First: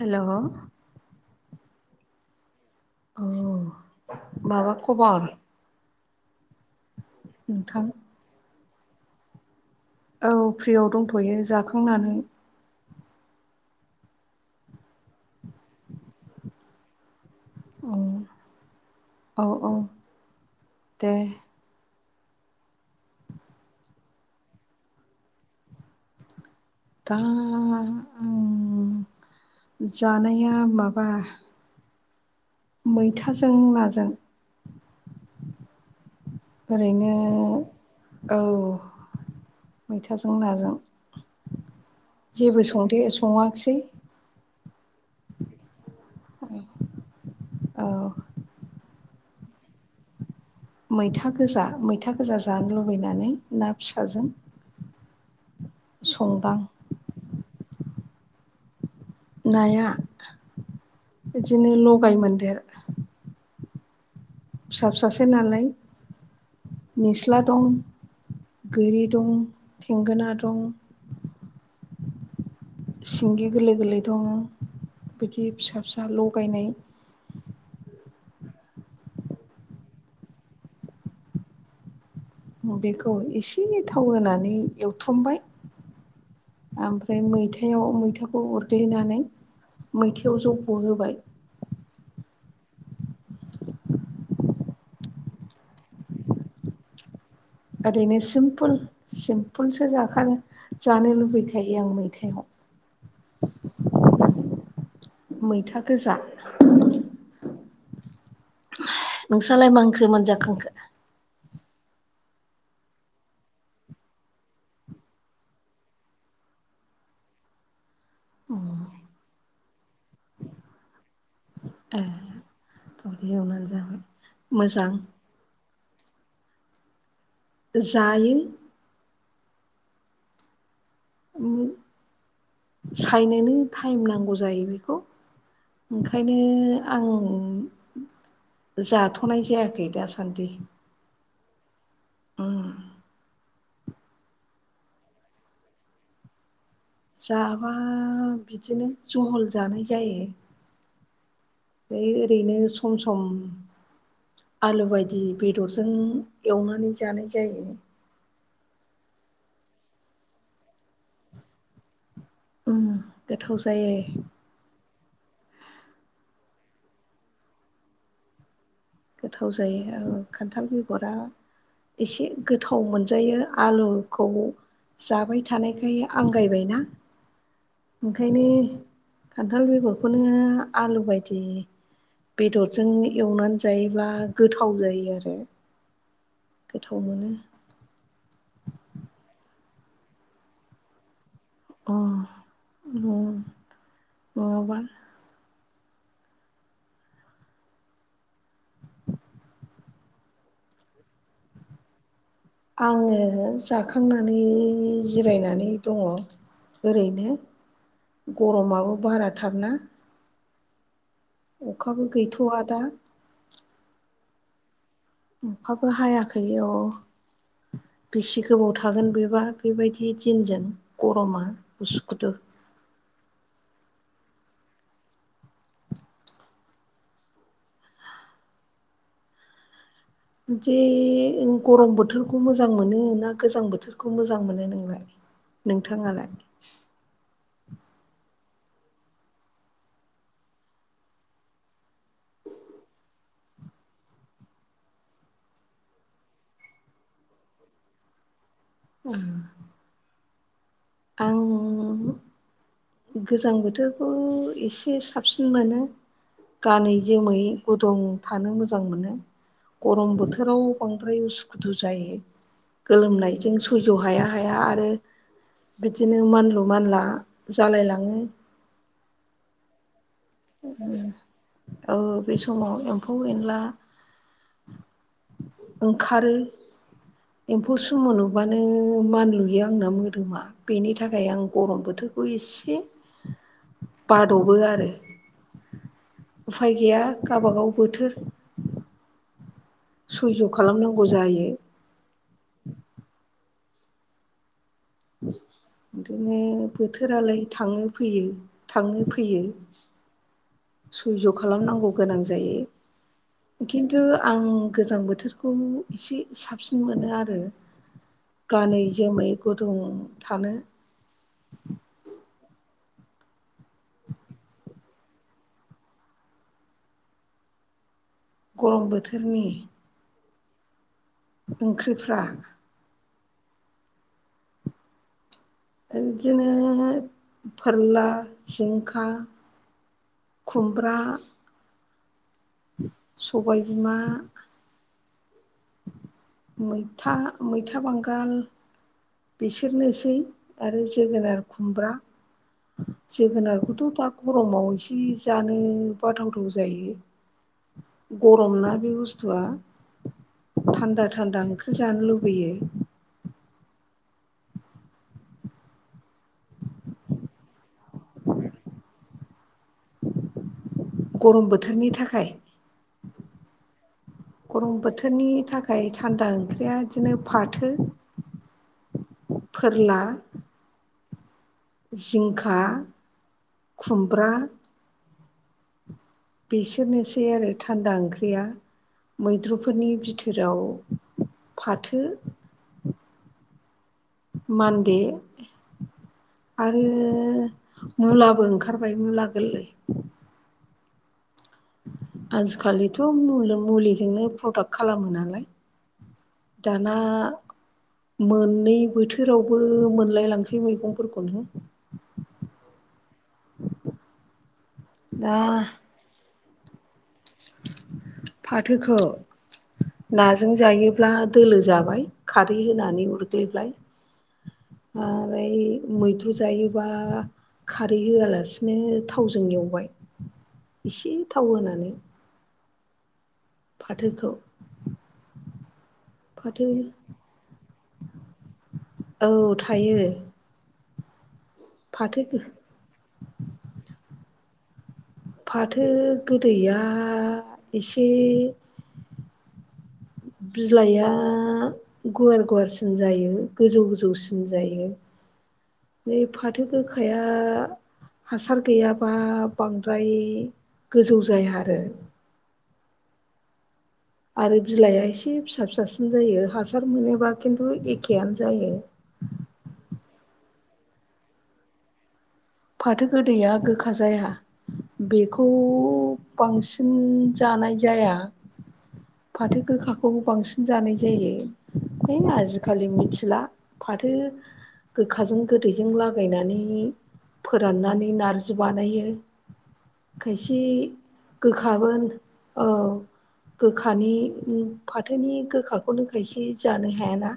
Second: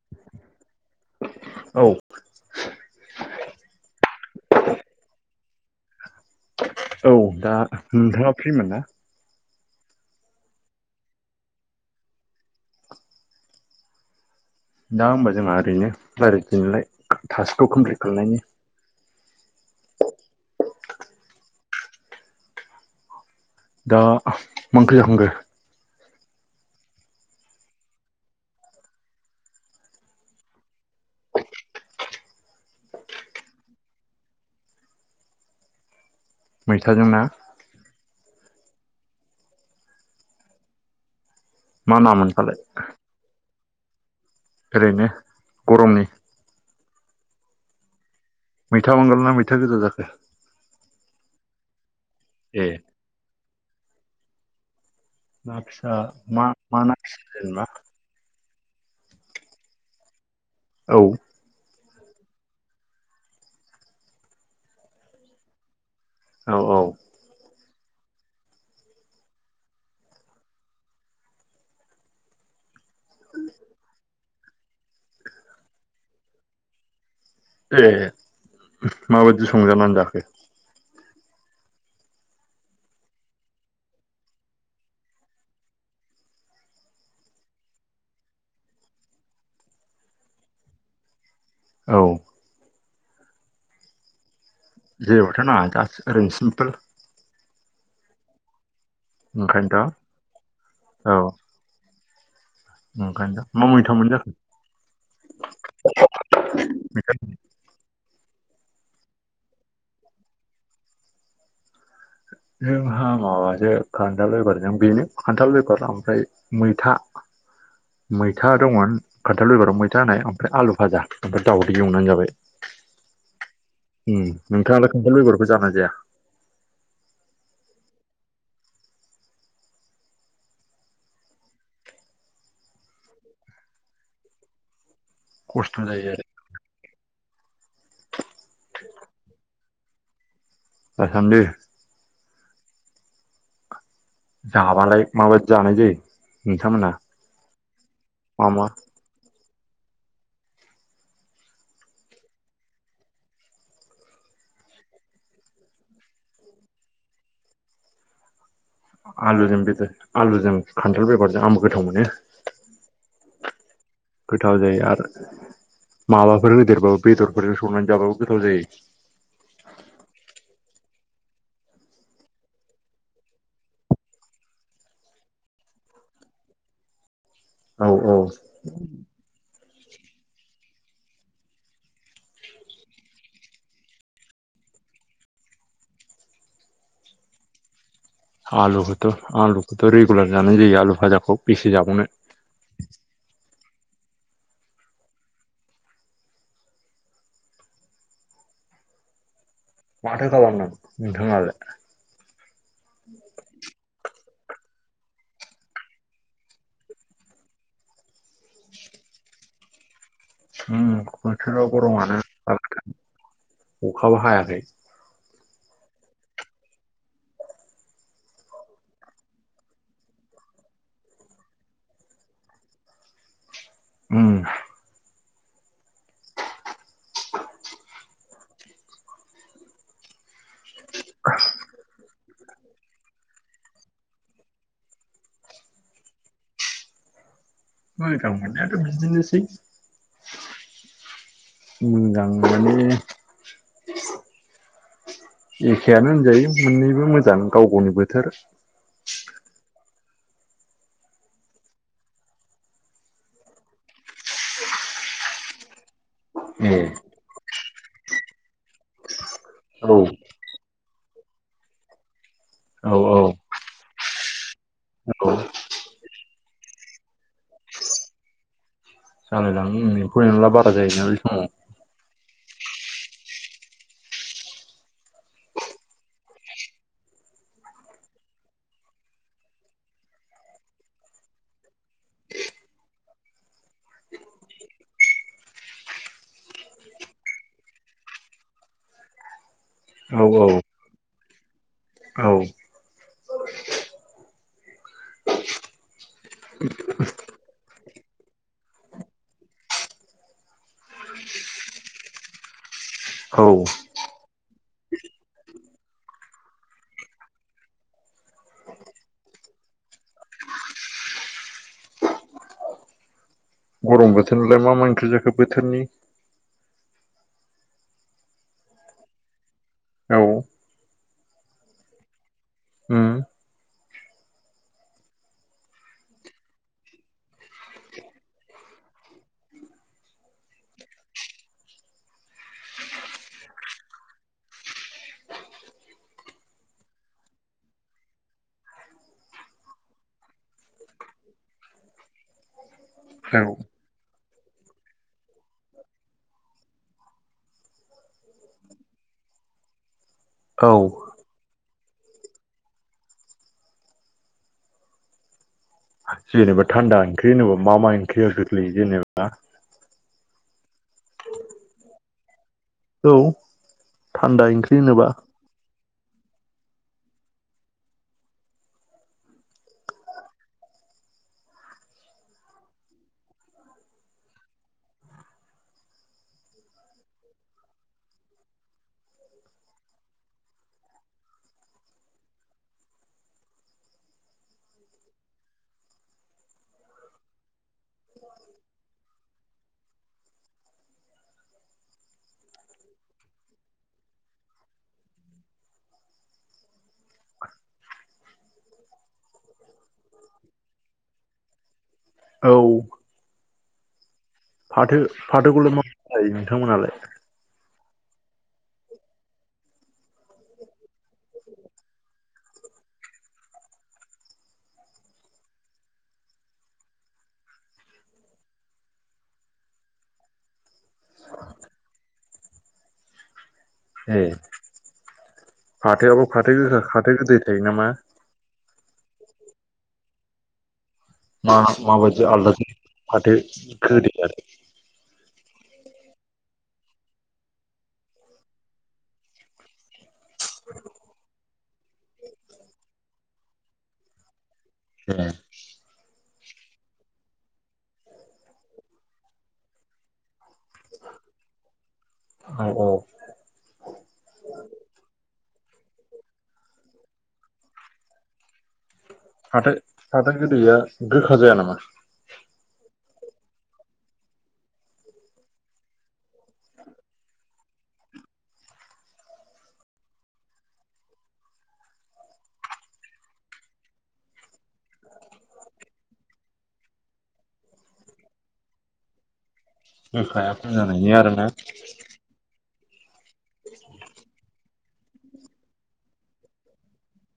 हेल' औ माबा खबर औ दा नोंथां? नोंथाङा फ्रिमोन ना औ फ्रियाव दंथ'यो जाखांनानै दा होनबा जोंहा ओरैनो रालायदिनिलाय थासखौ' कमप्लिट खालामनायनि औ औ दे दा मा ओांख्रि जाखांखो? दा जानाया माबा मैथाजों नाजों मैथाजों ओरैनो ना औ मैथाजों नाजों मा नामोनफालाय जेबो संदे सङाखसै ओरैनो गरमनि औ मैथा बांगाल ना मैथा गोजा जाखो? मैथा गोजा मैथा गोजा जानो ए लुबैनानै ना फिसाजों ना फिसा मा संदां मा ना फिसा जेनेबा? नाया औ बिदिनो लगाय मोनदेर फिसा फिसासो नालाय औ औ निस्ला दं गोरि दं थेंगोना दं सिंगि गोरलै गोरलै दं बिदि फिसा फिसा लगायनाय ए माबायदि संजानानै जाखो? बेखौ एसे थाव होनानै एवथ्रमबाय ओमफ्राय मैथायाव मैथाखौ उरग्लिनानै मैथायाव जब' होबाय औ जेबोथ' नाङा दा ओरैनो सिमपोल ओरैनो सिमपोल सिमपोलसो ओंखायनोथ' जाखा जानो औ लुबैखायो आं मै ओंखायनोथ' मा मैथाम मोन जाखो? मैथा गोजा नोंस्रालाय मा ओंख्रि मोनजाखांखो? जोंहा माबासो खान्थाल बेगरजों बेनो खान्थाल बेगर ओमफ्राय मैथा। [inaudible] मैथा दंमोन। खान्थाल बेगराव मैथा होनाय, ओमफ्राय आलु फाजा ओमफ्राय दाउदै अ ए एवना जाबाय। [inaudible] उम मोजां नोंथाङालाय खान्थाल बेगरखौ जाना जाया? जायो। सायनोनो टाइम नांगौ जायो बेखौ। खस्थ' जायो आरो ओंखायनो आं जाथ'नाय जायाखै खै दा सानदि [unintelligible] उम जाबालाय माबादि जानाय जायो? नोंथांमोना जाबा मा मा बिदिनो जहल जानाय जायो। ओरैनो सम सम आलु बायदि बेदरजों एवनानै जानाय जायो। आलुजों बेदर आलुजों खान्थाल बेगरजों आं गोथाव मोनो। उम गोथाव जायो गोथाव जायो आरो माबाफोर होदेरबाबो बेदरफोरजों संनानै जाबाबो गोथाव जायो। गोथाव जायो औ खान्थाल बेगरा एसे गोथाव मोनजायो आलुखौ जाबाय थानायखाय आंगायबायना। औ औ ओंखायनो खान्थाल बेगर खौनो आलु बायदि बेदरजों एवना जायोबा गोथाव जायो आरो गोथाव मोनो। आलुखोथ' आलुखोथ' रिगुलार जानाय जायो आलु भाजाखौ। बेसे जाबावनो अ [unintelligible] माथो खालामदों नोंथाङालाय? आङो जाखांना नै जिरायनानै दङ ओरैनो। गरमाबो बारा थारना। उम बोथोरा गरमानो गैथ'वा दा [unintelligible] अखाबो हायाखै। अखाबो हायाखै औ। [inaudible] बेसि गोबाव थागोन बेबा बेबायदि दिनजों गरमा उसु खुदु उम जे गरम बोथोर मोजां मोनो ना गोजां बोथोरखौ मोजां मोनो नोंलाय नोंथाङालाय? मोजां मोननायाथ' बिदिनोसै। मोजां माने एखेआनो होनजायो मोननैबो मोजां गाव गावनि बोथोर। [unintelligible] आं गोजां बोथोरखौ एसे साबसिन मोनो ए गानै जोमै गुदुं थानो मोजां मोनो। औ गरम बोथोराव बांद्राय उसु खुदु जायो। औ औ गोलोमनायजों सैज' हाया हाया आरो औ बिदिनो मानलु मानला जालायलाङो। जालायलाङो उम एम्फौ एनला बारा जायोना बे समाव। ओ बे समाव एम्फौ एनला ओंखारो। एम्फौ सुमु नुबानो मानलुयो आंना मोदोमा, बेनि थाखाय आं गरम बोथोर खौ एसे औ बाद'बो आरो उफाय गैया गाव बा गाव बोथोर औ सैज' खालामनांगौ जायो। औ [unintelligible] बिदिनो बोथोरा लाय थांङो फैयो थांङो फैयो। सैज' खालामनांगौ गोनां औ जायो। खिन्थु आं गोजां बोथोरखौ एसे साबसिन मोनो आरो गानै जोमै गुदुं थानो। औ दं बोथोरनिलाय मा मा ओंख्रि जाखो बोथोरनि गरम बोथोरनि औ ओंख्रि फ्रा उम बिदिनो फोरला जिंखा खुमब्रा सबाय बिमा मैथा मैथा बांगाल बिसोरनोसै आरो जोगोनार खुमब्रा औ जोगोनारखौथ' दा गरमाव एसे जानो बाथावथाव जायो। गरम ना बे बुस्थुआ औ थान्दा थान्दा ओंख्रि जानो लुबैयो। जेनेबा थान्दा ओंख्रि होनबा मा मा ओंख्रिया गोख्लैयो जेनेबा। गरम बोथोरनि थाखाय औ थान्दा गरम ओंख्रि होनोबा बोथोरनि थाखाय थान्दा ओंख्रिया बिदिनो फाथो फोरला जिंखा खुमब्रा बिसोरनोसै आरो थान्दा ओंख्रिया। मैद्रुफोरनि बिथोराव फाथो मान्दे आरो मुलाबो ओंखारबाय मुला गोरलै। आजिखालिथ' मुलिजोंनो प्रडाक्ट खालामो नालाय दाना मोननै बोथोरावबो मोनलाय लांसै मैगंफोरखौनो। औ औ फाथो फाथोखौल' माव जायो नोंथांमोनालाय। फाथोखौ नाजों जायोब्ला दोलो जाबाय खारै होनानै उरग्लिबाय। ओमफ्राय मैद्रु जायोबा खारै होआलासिनो थावजों एवबाय एसे थाव होनानै। ए फाथोखौ फाथोआबो फाथो गो फाथो गोदै थायो नामा? औ थायो। मा फाथो माबायदि आलादा फाथो गोदोआलाय? फाथो गोदैया एसे बिलाइआ गुवार गुवारसिन जायो गोजौ गोजौसिन। जायो ए नै फाथो गोखाया हासार गैयाब्ला बांद्राय गोजौ जाया आरो औ औ आरो बिलाइआ एसे फिसा फिसासिन जायो हासार मोनोबा खिन्थु एखेआनो जायो। फाथो फाथो गोदैया गोखा जाया नामा? फाथो गोदैया गोखा जाया बेखौ बांसिन जानाय जा जाया। फाथो गोखाखौबो बांसिन जानाय जायो है आजिखालि मिथिला। फाथो गोखाजों गोदैजों लागायनानै फोराननानै नार्जि बानायो। गोखाया खायसे खम जानायनि आरोना गोखाबोन औ। गोखानि फाथोनि गोखाखौनो खायसे जानो हायाना।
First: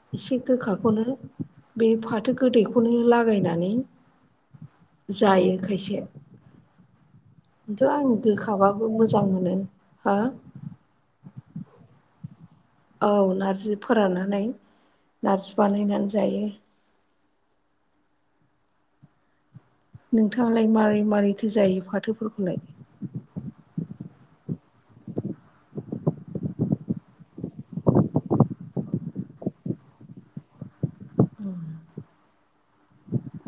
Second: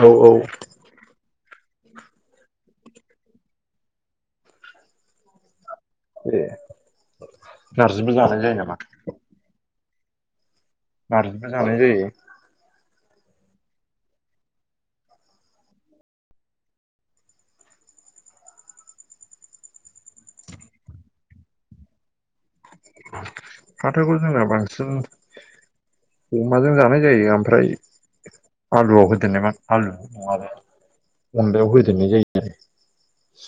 औ औ एसे गोखाखौनो बे फाथो गोदैखौनो लागायना नानै जायो खायसे ए खिन्थ' आं नारजिबो जानाय जायो नामा गोखाबाबो मोजां मोनो हा नारजिफ्राय जानाय जायो। औ नारजि फोराननानै नारजि बानायनानै जायो। नोंथाङालाय मारै मारैथो जायो फाथोफोरखौलाय? फाथोखौ जोंना बांसिन अमाजों जानाय जायो ओमफ्राय आलुआव होदोननाय मा आलु नङाबा अनदायाव होदेरनाय जायो आरो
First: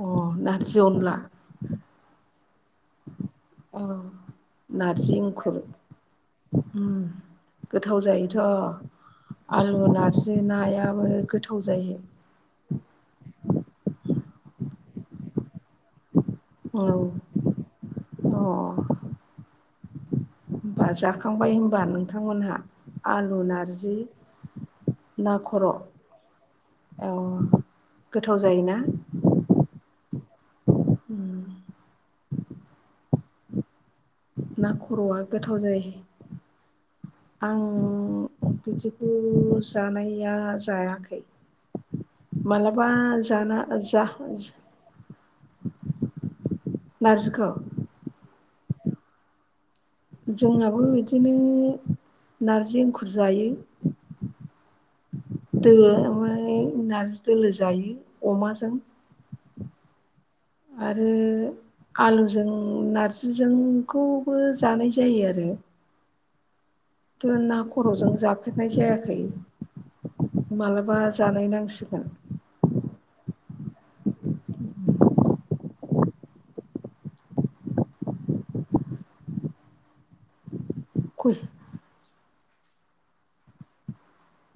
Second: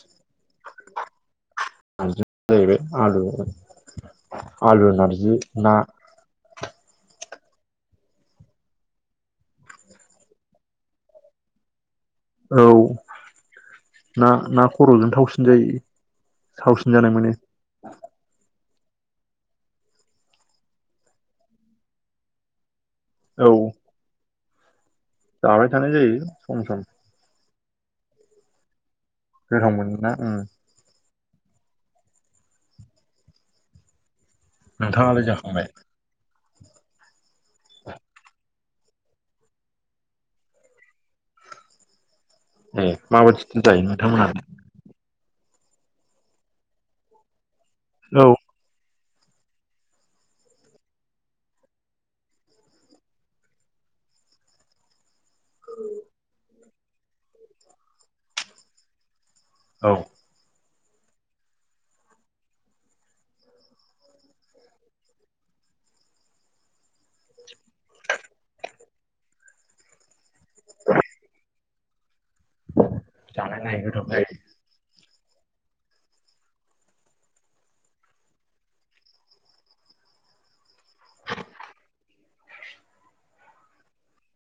अ नारजि अनला नारजि जाहैबाय आलु औ आलु नारजि ना उम गोथाव जायोथ' आलु नारजि नायाबो गोथाव जायो। औ ना ना खर'जों थावसिन जायो। औ थावसिन जानाय मोनो अ होमबा जाखांबाय होनोमबा नोंथांमोनहा आलु औ नारजि? ना जाबाय खर' औ थानाय जायो सम सम गोथाव जायोना? गोथावमोनो ना उम ना खर'आ नोंथाङालाय गोथाव जाखांबाय जायो। आं बिदिखौ जानाया जायाखै [unintelligible] मालाबा ए जाना माबायदि जायो जा नोंथांमोनालाय जा नारजिखौ? औ जोंहाबो बिदिनो नारजि एंखुर जायो। दो ओमफाय नारजि दोलो जायो अमाजों औ आरो आलुजों नारजिजोंखौबो जानाय जायो आरो। थो ना खर'जों जाफेरनाय जायाखै माबलाबा जानाय नांसि गोन जानायाय नाय गोथाव जायो। खुल